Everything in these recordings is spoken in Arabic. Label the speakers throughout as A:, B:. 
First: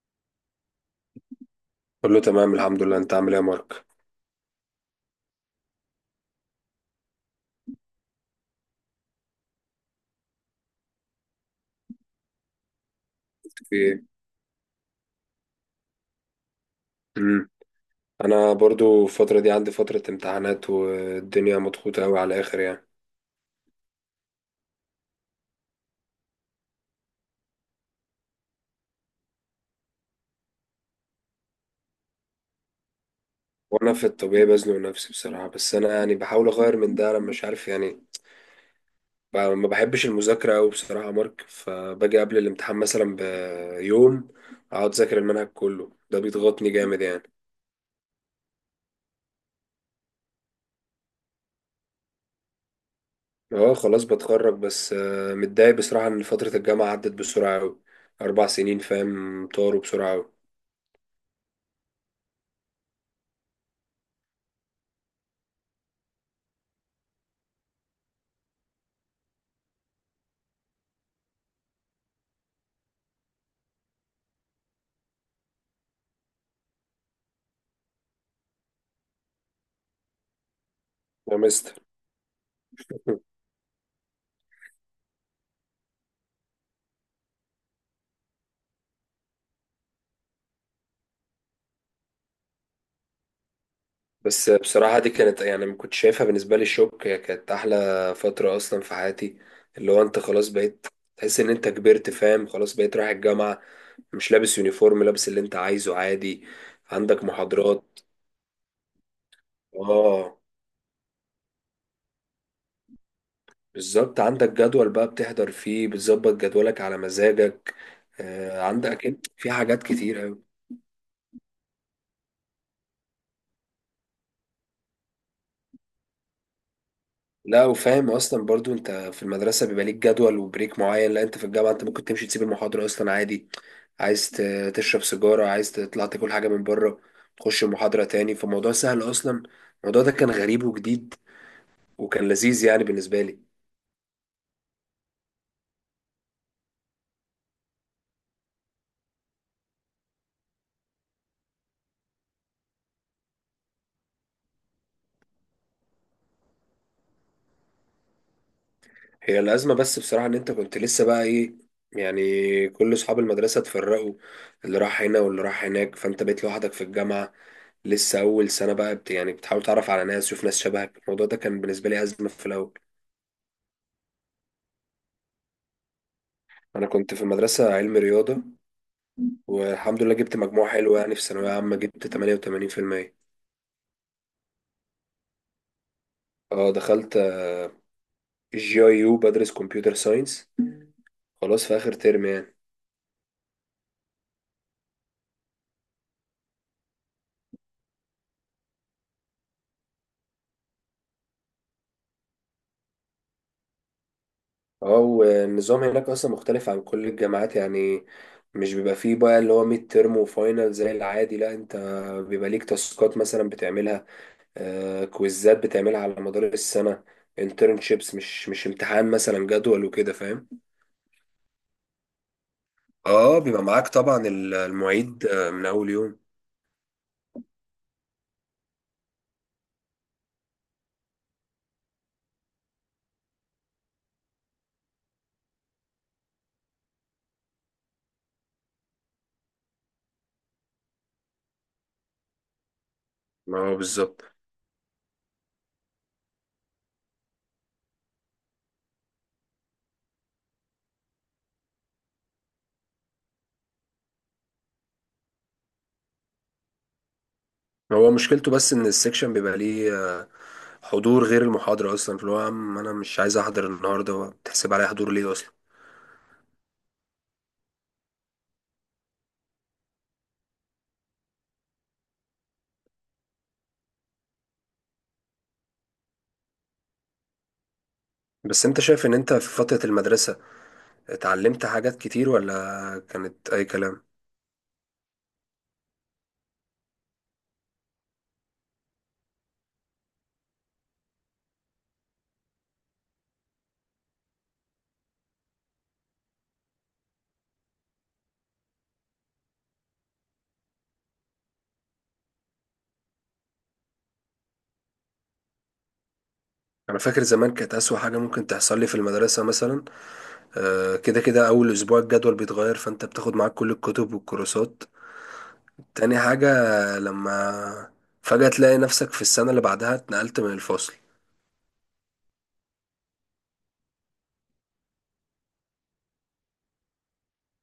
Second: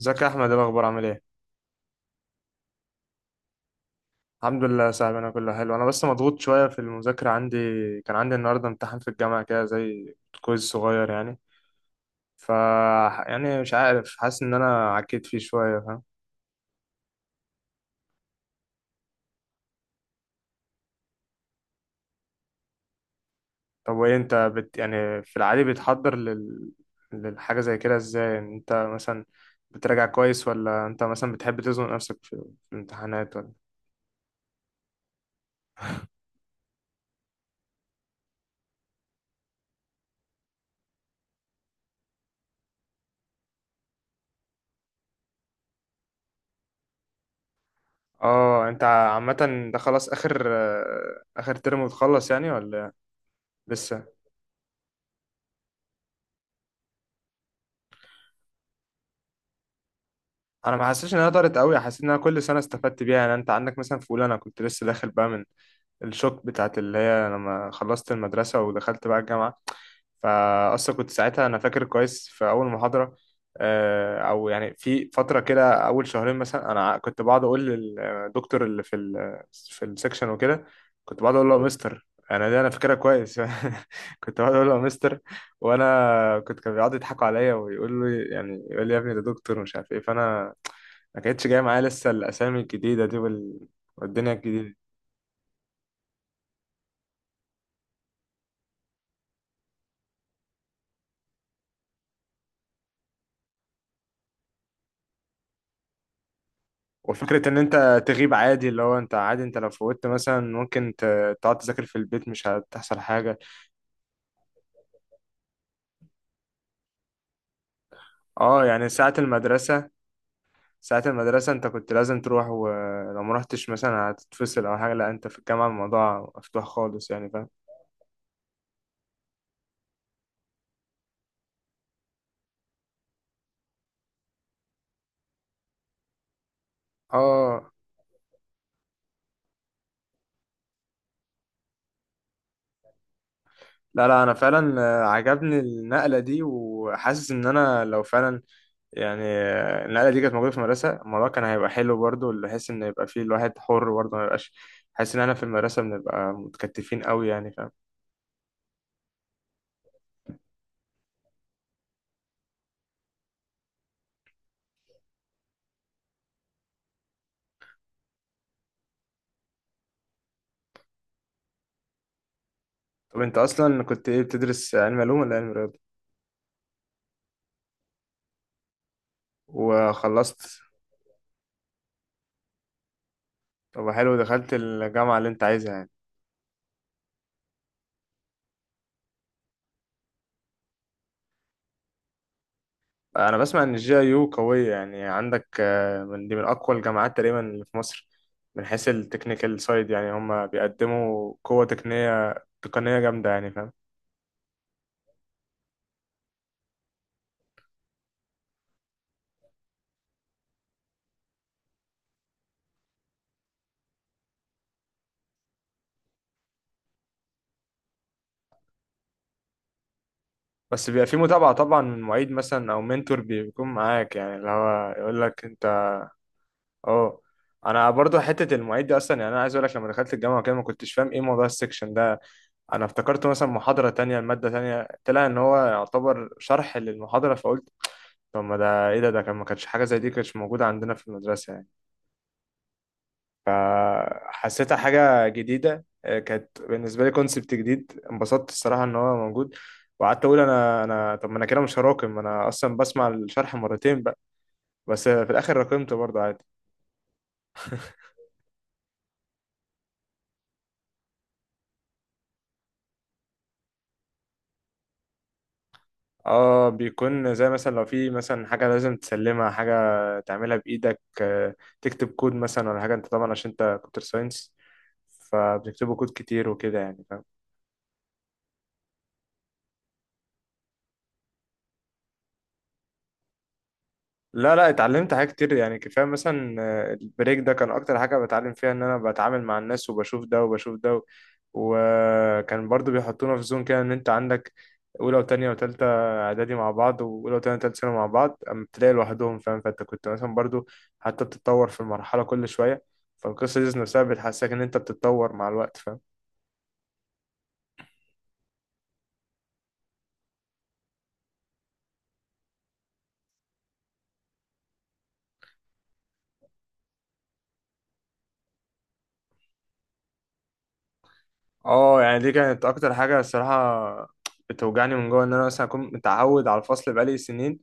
A: ازيك يا احمد؟ ايه الاخبار، عامل ايه؟
B: كله تمام، الحمد لله. انت عامل ايه يا مارك؟
A: الحمد لله يا صاحبي، انا كله حلو. انا بس مضغوط شويه في المذاكره. عندي كان عندي النهارده امتحان في الجامعه، كده زي كويز صغير يعني. ف يعني مش
B: في ايه؟
A: عارف، حاسس ان انا عكيت فيه شويه، فاهم؟
B: امم انا برضو الفتره دي عندي فتره امتحانات، والدنيا مضغوطه قوي على الاخر يعني.
A: طب وايه انت يعني في العادي بتحضر للحاجه زي كده ازاي؟ يعني انت مثلا بتراجع كويس، ولا انت مثلا بتحب تزنق نفسك في في الامتحانات، ولا؟
B: وانا في الطبيعي بزنق نفسي بصراحه، بس انا يعني بحاول اغير من ده، لما مش عارف يعني. ما بحبش المذاكره قوي بصراحه يا مارك، فباجي قبل الامتحان مثلا بيوم، اقعد اذاكر المنهج كله، ده بيضغطني جامد يعني.
A: اه، انت عامه ده خلاص اخر ترم وتخلص يعني ولا؟
B: اه خلاص
A: لسه.
B: بتخرج، بس متضايق بصراحه ان فتره الجامعه عدت بسرعه قوي. 4 سنين فاهم، طاروا بسرعه قوي.
A: انا ما حسيتش ان هي ضرت قوي، حسيت ان انا كل سنه استفدت بيها. يعني انت عندك مثلا في اولى، انا كنت لسه داخل بقى من الشوك بتاعت اللي هي لما خلصت المدرسة ودخلت بقى الجامعة. فأصلا كنت ساعتها أنا فاكر كويس في أول محاضرة، أو يعني في فترة كده أول شهرين مثلا، أنا كنت بقعد أقول للدكتور اللي في في السكشن وكده، كنت بقعد
B: يا
A: أقول له يا
B: مستر.
A: مستر، أنا دي أنا فاكرها كويس. كنت بقعد أقول له يا مستر، وأنا كنت كانوا بيقعدوا يضحكوا عليا ويقول لي، يعني يقول لي يا ابني، ده دكتور ومش عارف إيه. فأنا ما كانتش جايه معايا لسه الاسامي الجديده دي والدنيا
B: بس
A: الجديده.
B: بصراحة دي كانت يعني ما كنت شايفها بالنسبة لي شوك، هي كانت أحلى فترة أصلا في حياتي. اللي هو أنت خلاص بقيت تحس إن أنت كبرت، فاهم، خلاص بقيت رايح الجامعة، مش لابس يونيفورم، لابس اللي أنت عايزه عادي، عندك
A: وفكرة إن
B: محاضرات.
A: أنت تغيب عادي، اللي هو أنت عادي أنت لو فوتت
B: آه،
A: مثلا ممكن تقعد تذاكر في البيت، مش هتحصل حاجة.
B: بالظبط، عندك جدول بقى بتحضر فيه، بتظبط جدولك على مزاجك. آه،
A: أه. يعني
B: عندك
A: ساعة
B: أكيد في حاجات
A: المدرسة،
B: كتير أوي.
A: ساعة المدرسة أنت كنت لازم تروح، ولو مرحتش مثلا هتتفصل أو حاجة. لأ، أنت في الجامعة الموضوع مفتوح خالص يعني، فاهم؟
B: لا، وفاهم اصلا برضو انت في المدرسه بيبقى ليك جدول وبريك معين، لا انت في الجامعه انت ممكن تمشي تسيب المحاضره اصلا عادي. عايز تشرب سيجاره، عايز تطلع تاكل حاجه من بره، تخش
A: أه.
B: المحاضره تاني، فالموضوع سهل اصلا. الموضوع ده كان غريب وجديد، وكان لذيذ يعني بالنسبه لي.
A: لا لا، أنا فعلا عجبني النقلة دي، وحاسس إن أنا لو فعلا يعني النقلة دي كانت موجودة في المدرسة، الموضوع كان هيبقى حلو برضه، اللي حس إن يبقى فيه الواحد حر برضه، ما يبقاش حاسس إن أنا في المدرسة بنبقى متكتفين أوي يعني، فاهم؟
B: هي الازمه بس بصراحه ان انت كنت لسه بقى ايه، يعني كل اصحاب المدرسه اتفرقوا، اللي راح هنا واللي راح هناك، فانت بقيت لوحدك في الجامعه، لسه اول سنه بقى يعني بتحاول تعرف على ناس وشوف ناس شبهك. الموضوع ده كان بالنسبه لي ازمه في الاول.
A: طب انت اصلا كنت ايه، بتدرس علم علوم ولا علم رياضه؟
B: انا كنت في مدرسة علم رياضة، والحمد لله جبت
A: وخلصت؟
B: مجموع حلو يعني، في ثانوية عامة جبت 88%.
A: طب حلو، دخلت الجامعه اللي انت عايزها يعني.
B: اه دخلت جي اي يو بدرس كمبيوتر ساينس، خلاص في اخر ترم يعني.
A: انا بسمع ان الجي اي يو قويه، يعني عندك من دي من اقوى الجامعات تقريبا اللي في مصر، من حيث التكنيكال سايد، يعني هم بيقدموا قوه تقنيه، تقنيه جامده يعني، فاهم؟
B: اه، والنظام هناك اصلا مختلف عن كل الجامعات يعني، مش بيبقى فيه بقى اللي هو ميد ترم وفاينل زي العادي، لا انت بيبقى ليك تاسكات مثلا بتعملها، آه، كويزات بتعملها على مدار السنة، انترنشيبس، مش امتحان مثلا جدول وكده فاهم.
A: بس بيبقى في متابعه طبعا من معيد مثلا او منتور
B: اه بيبقى
A: بيكون
B: معاك
A: معاك،
B: طبعا
A: يعني اللي هو يقول
B: المعيد
A: لك انت.
B: من اول يوم.
A: اه. انا برضو حته المعيد دي اصلا، يعني انا عايز اقول لك لما دخلت الجامعه كده ما كنتش فاهم ايه موضوع السكشن ده. انا افتكرت مثلا محاضره تانية، الماده تانية، طلع ان هو يعتبر شرح للمحاضره. فقلت طب ما ده ايه، ده كان ما كانش حاجه زي دي كانتش موجوده عندنا في المدرسه يعني.
B: ما هو بالظبط.
A: حسيتها حاجه جديده، كانت بالنسبه لي كونسبت جديد. انبسطت الصراحه ان هو موجود، وقعدت اقول انا، طب ما انا كده مش هراكم، انا اصلا بسمع الشرح مرتين بقى. بس في الاخر راكمته برضه عادي.
B: هو مشكلته بس ان السكشن بيبقى ليه حضور غير المحاضرة اصلا، فاللي هو يا عم انا مش عايز احضر النهاردة، بتحسب عليا حضور ليه اصلا؟
A: اه، بيكون زي مثلا لو في مثلا حاجة لازم تسلمها، حاجة تعملها بإيدك، تكتب كود مثلا ولا حاجة. انت طبعا عشان انت كمبيوتر ساينس، فبتكتبوا كود كتير وكده يعني، فاهم؟
B: بس انت شايف ان انت في فترة المدرسة اتعلمت حاجات كتير ولا كانت اي كلام؟
A: لا لا، اتعلمت حاجات كتير يعني. كفايه مثلا البريك ده كان اكتر حاجه بتعلم فيها ان انا بتعامل مع الناس، وبشوف ده وبشوف ده وكان برضو بيحطونا في زون كده، ان انت عندك اولى وتانية وتالتة اعدادي مع بعض، واولى وتانية وتالتة ثانوي مع بعض، اما بتلاقي لوحدهم، فاهم؟ فانت كنت مثلا برضو حتى بتتطور في المرحله كل شويه، فالقصه دي نفسها بتحسسك ان انت بتتطور مع الوقت، فاهم؟
B: انا فاكر زمان كانت اسوأ حاجة ممكن تحصل لي في المدرسة مثلا، كده كده اول اسبوع الجدول بيتغير، فانت بتاخد معاك كل الكتب والكورسات. تاني حاجة، لما فجأة تلاقي نفسك في السنة اللي بعدها اتنقلت من الفصل،
A: اه، يعني دي كانت اكتر حاجه الصراحه بتوجعني من جوه، ان انا مثلا اكون متعود على الفصل بقالي سنين،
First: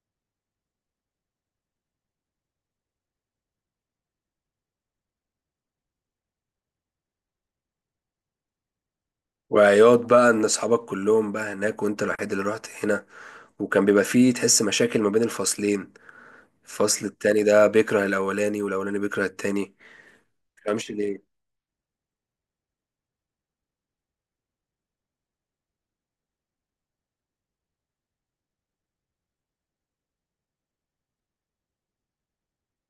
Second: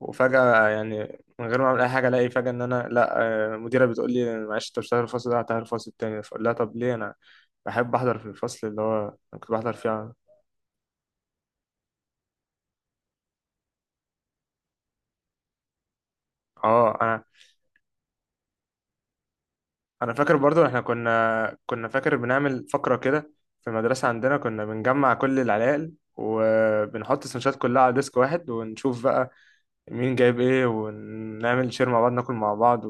A: وفجأة يعني من غير ما أعمل أي حاجة ألاقي فجأة إن أنا لأ، مديرة بتقول لي معلش أنت مش هتحضر الفصل ده، هتحضر الفصل التاني. فأقول لها طب ليه؟ أنا بحب أحضر في الفصل اللي هو أنا كنت بحضر فيه
B: وعياط
A: على...
B: بقى ان اصحابك كلهم بقى هناك وانت الوحيد اللي رحت هنا، وكان بيبقى فيه تحس مشاكل ما بين الفصلين،
A: أه.
B: الفصل
A: أنا
B: التاني ده بيكره الاولاني والاولاني بيكره التاني،
A: أنا فاكر برضو إحنا
B: مفهمش ليه.
A: كنا فاكر بنعمل فقرة كده في المدرسة عندنا. كنا بنجمع كل العلائق، وبنحط السندوتشات كلها على ديسك واحد، ونشوف بقى مين جايب إيه، ونعمل شير مع بعض، ناكل مع بعض.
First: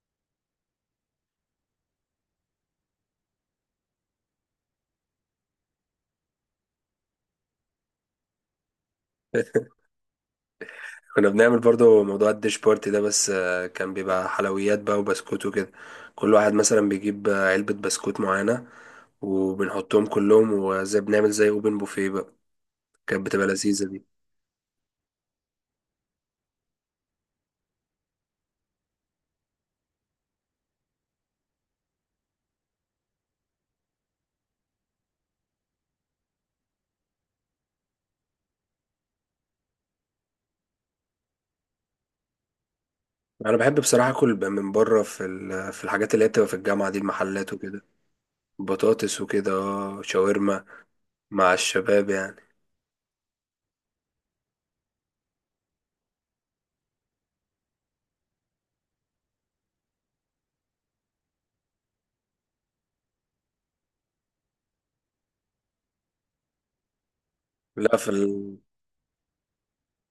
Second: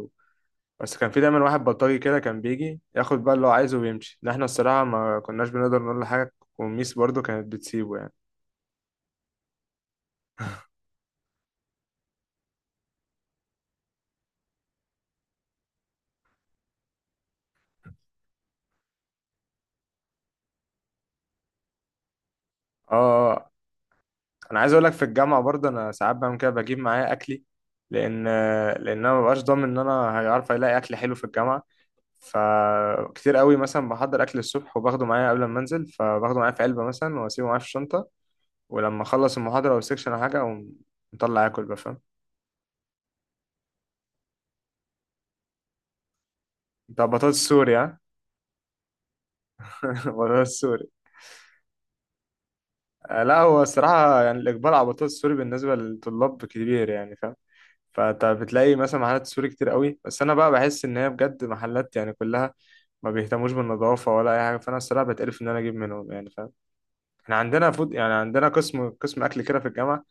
A: بس كان في دايما واحد بلطجي كده، كان بيجي ياخد بقى اللي هو عايزه ويمشي، ده احنا الصراحة ما كناش بنقدر نقول له حاجة، والميس برضو كانت بتسيبه يعني.
B: كنا بنعمل برضو موضوع الديش بارتي ده، بس كان بيبقى حلويات بقى وبسكوت وكده، كل واحد مثلا بيجيب علبة بسكوت معينة، وبنحطهم كلهم وزي بنعمل زي اوبن بوفيه بقى.
A: اه.
B: كانت
A: آه.
B: بتبقى
A: آه.
B: لذيذة دي.
A: انا عايز اقول لك في الجامعة برضو انا ساعات بعمل كده، بجيب معايا اكلي، لان لان انا مبقاش ضامن ان انا هيعرف الاقي اكل حلو في الجامعة. فكتير قوي مثلا بحضر اكل الصبح وباخده معايا قبل ما انزل، فباخده معايا في علبة مثلا واسيبه معايا في الشنطة. ولما اخلص المحاضرة او السكشن او حاجة، اقوم مطلع اكل بقى، فاهم؟
B: انا بحب بصراحة اكل من بره في في الحاجات اللي هي بتبقى في الجامعة دي،
A: انت بطاطس
B: المحلات
A: سوري،
B: وكده،
A: ها؟
B: بطاطس وكده، اه
A: بطاطس.
B: شاورما، مع الشباب يعني.
A: لا هو الصراحة يعني الإقبال على البطاطس السوري بالنسبة للطلاب كبير يعني، فاهم؟ فأنت بتلاقي مثلا محلات سوري كتير قوي، بس أنا بقى بحس إن هي بجد محلات يعني كلها ما بيهتموش بالنظافة ولا أي حاجة، فأنا الصراحة بتقرف إن أنا أجيب منهم يعني، فاهم؟ إحنا عندنا فود،
B: لا،
A: يعني عندنا قسم، قسم أكل كده في الجامعة.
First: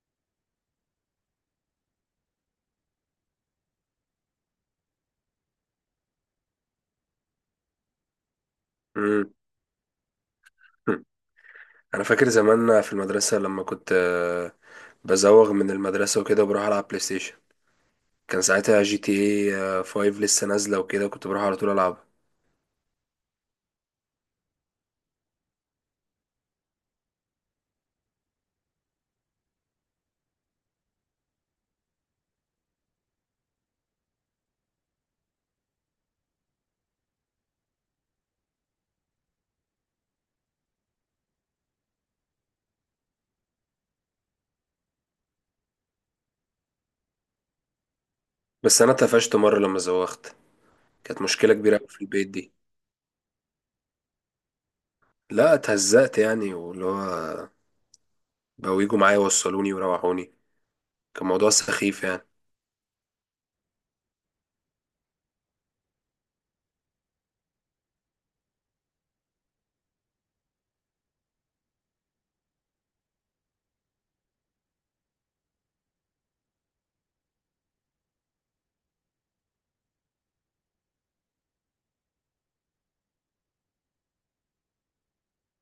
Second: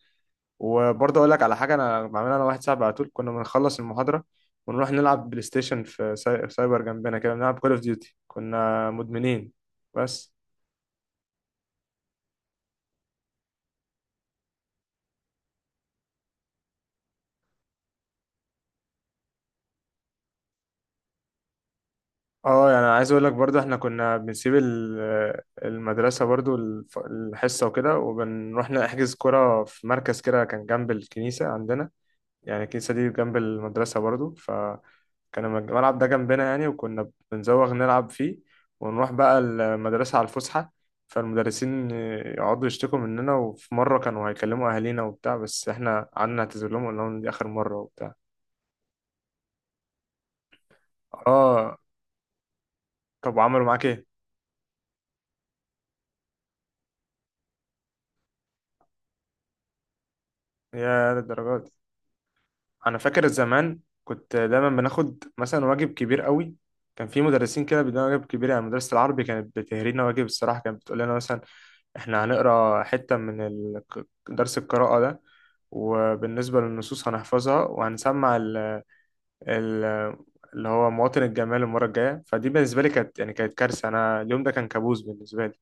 A: وبرضه أقول لك على حاجة أنا بعملها، أنا واحد صاحبي على طول كنا بنخلص المحاضرة ونروح نلعب بلاي ستيشن في سايبر جنبنا كده، بنلعب كول أوف ديوتي، كنا
B: مم.
A: مدمنين بس.
B: انا فاكر زمان في المدرسة لما كنت بزوغ من المدرسة وكده، وبروح العب بلاي ستيشن. كان ساعتها جي تي اي 5 لسه نازلة وكده، كنت بروح على طول العبها.
A: اه، يعني عايز اقول لك برضو احنا كنا بنسيب المدرسة برضو الحصة وكده، وبنروح نحجز كرة في مركز كده كان جنب الكنيسة عندنا، يعني الكنيسة دي جنب المدرسة برضو، فكان الملعب ده جنبنا يعني، وكنا بنزوغ نلعب فيه، ونروح بقى المدرسة على الفسحة. فالمدرسين يقعدوا يشتكوا مننا، وفي مرة كانوا هيكلموا أهالينا وبتاع، بس احنا قعدنا نعتذر لهم وقلنا لهم دي آخر مرة وبتاع.
B: بس انا اتقفشت مرة لما زوغت، كانت مشكلة كبيرة
A: اه.
B: أوي في البيت دي.
A: طب وعملوا معاك ايه؟
B: لا اتهزقت يعني، واللي هو بقوا يجوا معايا يوصلوني ويروحوني،
A: يا
B: كان موضوع
A: للدرجة!
B: سخيف يعني.
A: انا فاكر زمان كنت دايما بناخد مثلا واجب كبير قوي، كان في مدرسين كده بيدونا واجب كبير يعني. مدرسة العربي كانت بتهرينا واجب الصراحة، كانت بتقول لنا مثلا احنا هنقرا حتة من درس القراءة ده، وبالنسبة للنصوص هنحفظها، وهنسمع ال ال اللي هو مواطن الجمال المرة الجاية. فدي بالنسبة لي كانت يعني كانت كارثة، أنا اليوم ده كان كابوس بالنسبة لي.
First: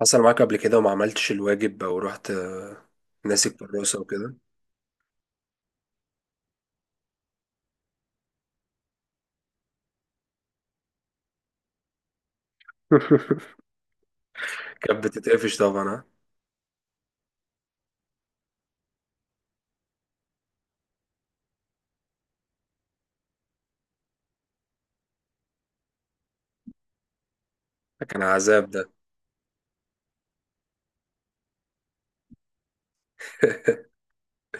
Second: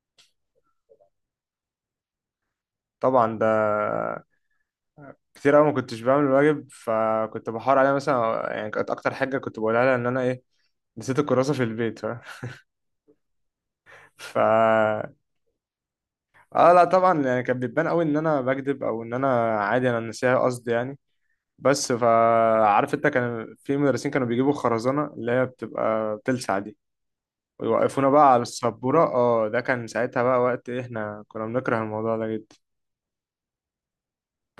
B: حصل معاك قبل كده وما عملتش الواجب او رحت
A: طبعا ده
B: ناسي الكراسة وكده؟
A: كتير أوي ما كنتش بعمل الواجب، فكنت بحاول عليها مثلا يعني، كانت أكتر حاجة كنت بقولها لها إن أنا إيه، نسيت الكراسة في البيت، فاهم؟ ف
B: كانت بتتقفش طبعا، ها؟
A: اه لا طبعا يعني كانت بتبان قوي ان انا بكذب، او ان انا عادي انا نسيها قصدي يعني. بس فعارف انت كان في مدرسين كانوا بيجيبوا خرزانة اللي هي بتبقى بتلسع دي،
B: ده
A: ويوقفونا
B: كان
A: بقى على
B: عذاب ده.
A: السبورة. اه، ده كان ساعتها بقى وقت إيه، احنا كنا بنكره الموضوع ده جدا.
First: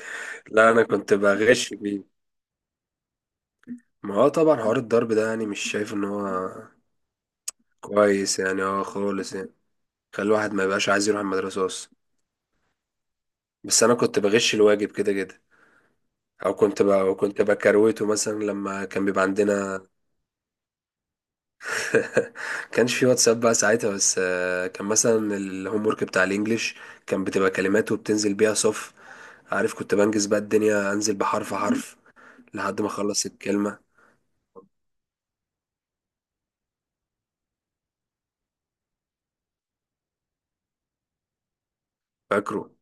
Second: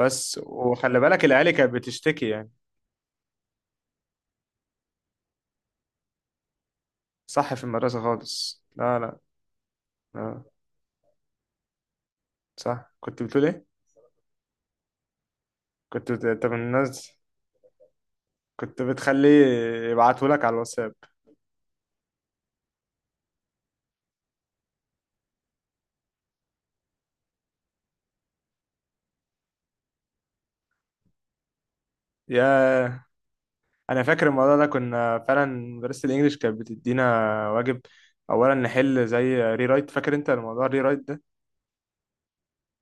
A: بس
B: لا انا
A: وخلي
B: كنت
A: بالك العيال كانت
B: بغش بيه.
A: بتشتكي يعني.
B: ما هو طبعا حوار الضرب ده يعني مش شايف ان هو
A: صح، في المدرسة
B: كويس
A: خالص
B: يعني، اه
A: لا لا.
B: خالص يعني، خلي
A: لا.
B: الواحد ما يبقاش عايز يروح المدرسه اصلا.
A: صح، كنت بتقول ايه؟
B: بس انا كنت بغش الواجب كده كده،
A: كنت انت
B: او
A: من الناس
B: كنت بكروته مثلا
A: كنت
B: لما كان بيبقى
A: بتخليه
B: عندنا.
A: يبعتهولك على الواتساب؟
B: كانش في واتساب بقى ساعتها، بس كان مثلا الهوم ورك بتاع الانجليش، كان بتبقى كلمات وبتنزل بيها صف، عارف، كنت بنجز بقى الدنيا انزل بحرف حرف لحد ما
A: ياه.
B: اخلص الكلمه.
A: انا فاكر الموضوع ده، كنا فعلا مدرسة الانجليش كانت بتدينا واجب، اولا نحل زي ري رايت. فاكر انت الموضوع الري رايت ده؟
B: فاكره.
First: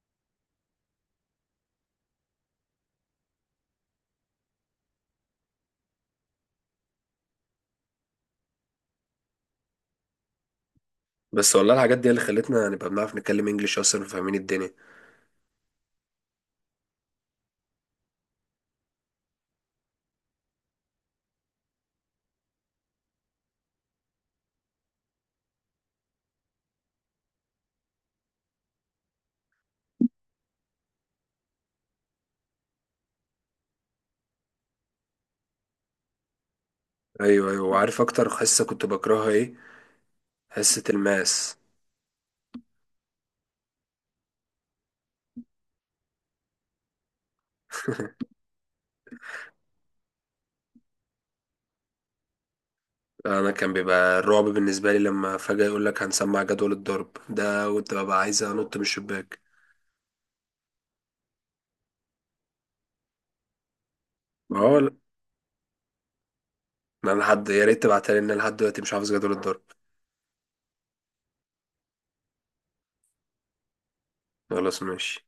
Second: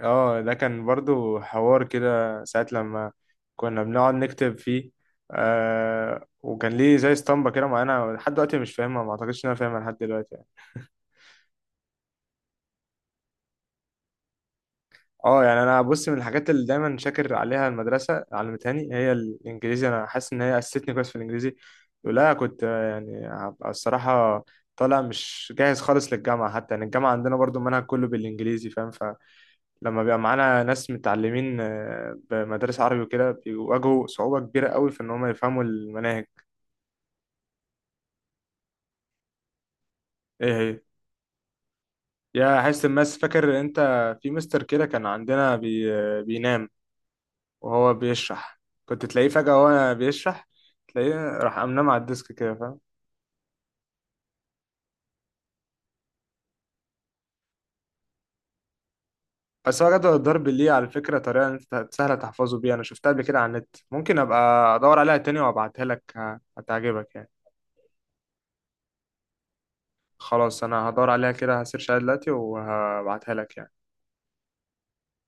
A: اه، ده كان برضو حوار كده ساعة لما كنا بنقعد نكتب فيه، آه، وكان ليه زي اسطمبة كده معانا لحد دلوقتي مش فاهمها، ما اعتقدش ان انا فاهمها لحد دلوقتي يعني.
B: بس والله الحاجات دي اللي خلتنا نبقى بنعرف نتكلم انجليش اصلا وفاهمين الدنيا.
A: اه يعني انا بص، من الحاجات اللي دايما شاكر عليها المدرسه علمتهاني هي الانجليزي، انا حاسس ان هي اسستني كويس في الانجليزي. لولا كنت يعني هبقى الصراحه طالع مش جاهز خالص للجامعه حتى، يعني الجامعه عندنا برضو المنهج كله بالانجليزي، فاهم؟ فلما بيبقى معانا ناس متعلمين بمدارس عربي وكده، بيواجهوا صعوبه كبيره قوي في ان هم يفهموا المناهج.
B: ايوه، ايوه، وعارف اكتر حصه كنت بكرهها ايه؟
A: ايه هي؟
B: حصه الماس.
A: يا حس الماس. فاكر انت في مستر كده كان عندنا بي... آه، بينام وهو بيشرح، كنت تلاقيه فجأة وهو بيشرح تلاقيه راح قام نام على الديسك كده، فاهم؟
B: انا كان بيبقى الرعب بالنسبه لي لما فجاه يقول لك هنسمع جدول الضرب، ده كنت ببقى عايز انط من الشباك.
A: بس هو جدول الضرب ليه على فكرة طريقة إن أنت سهلة تحفظه بيها، أنا شفتها قبل كده على النت، ممكن
B: ما
A: أبقى
B: هو لا.
A: أدور عليها تاني وأبعتها لك،
B: ما
A: هتعجبك
B: انا
A: يعني.
B: لحد، يا ريت تبعتها لي، ان أنا لحد دلوقتي مش حافظ جدول الضرب.
A: خلاص، أنا هدور عليها كده، هسيرش عليها دلوقتي وهبعتها لك يعني.
B: خلاص، ماشي.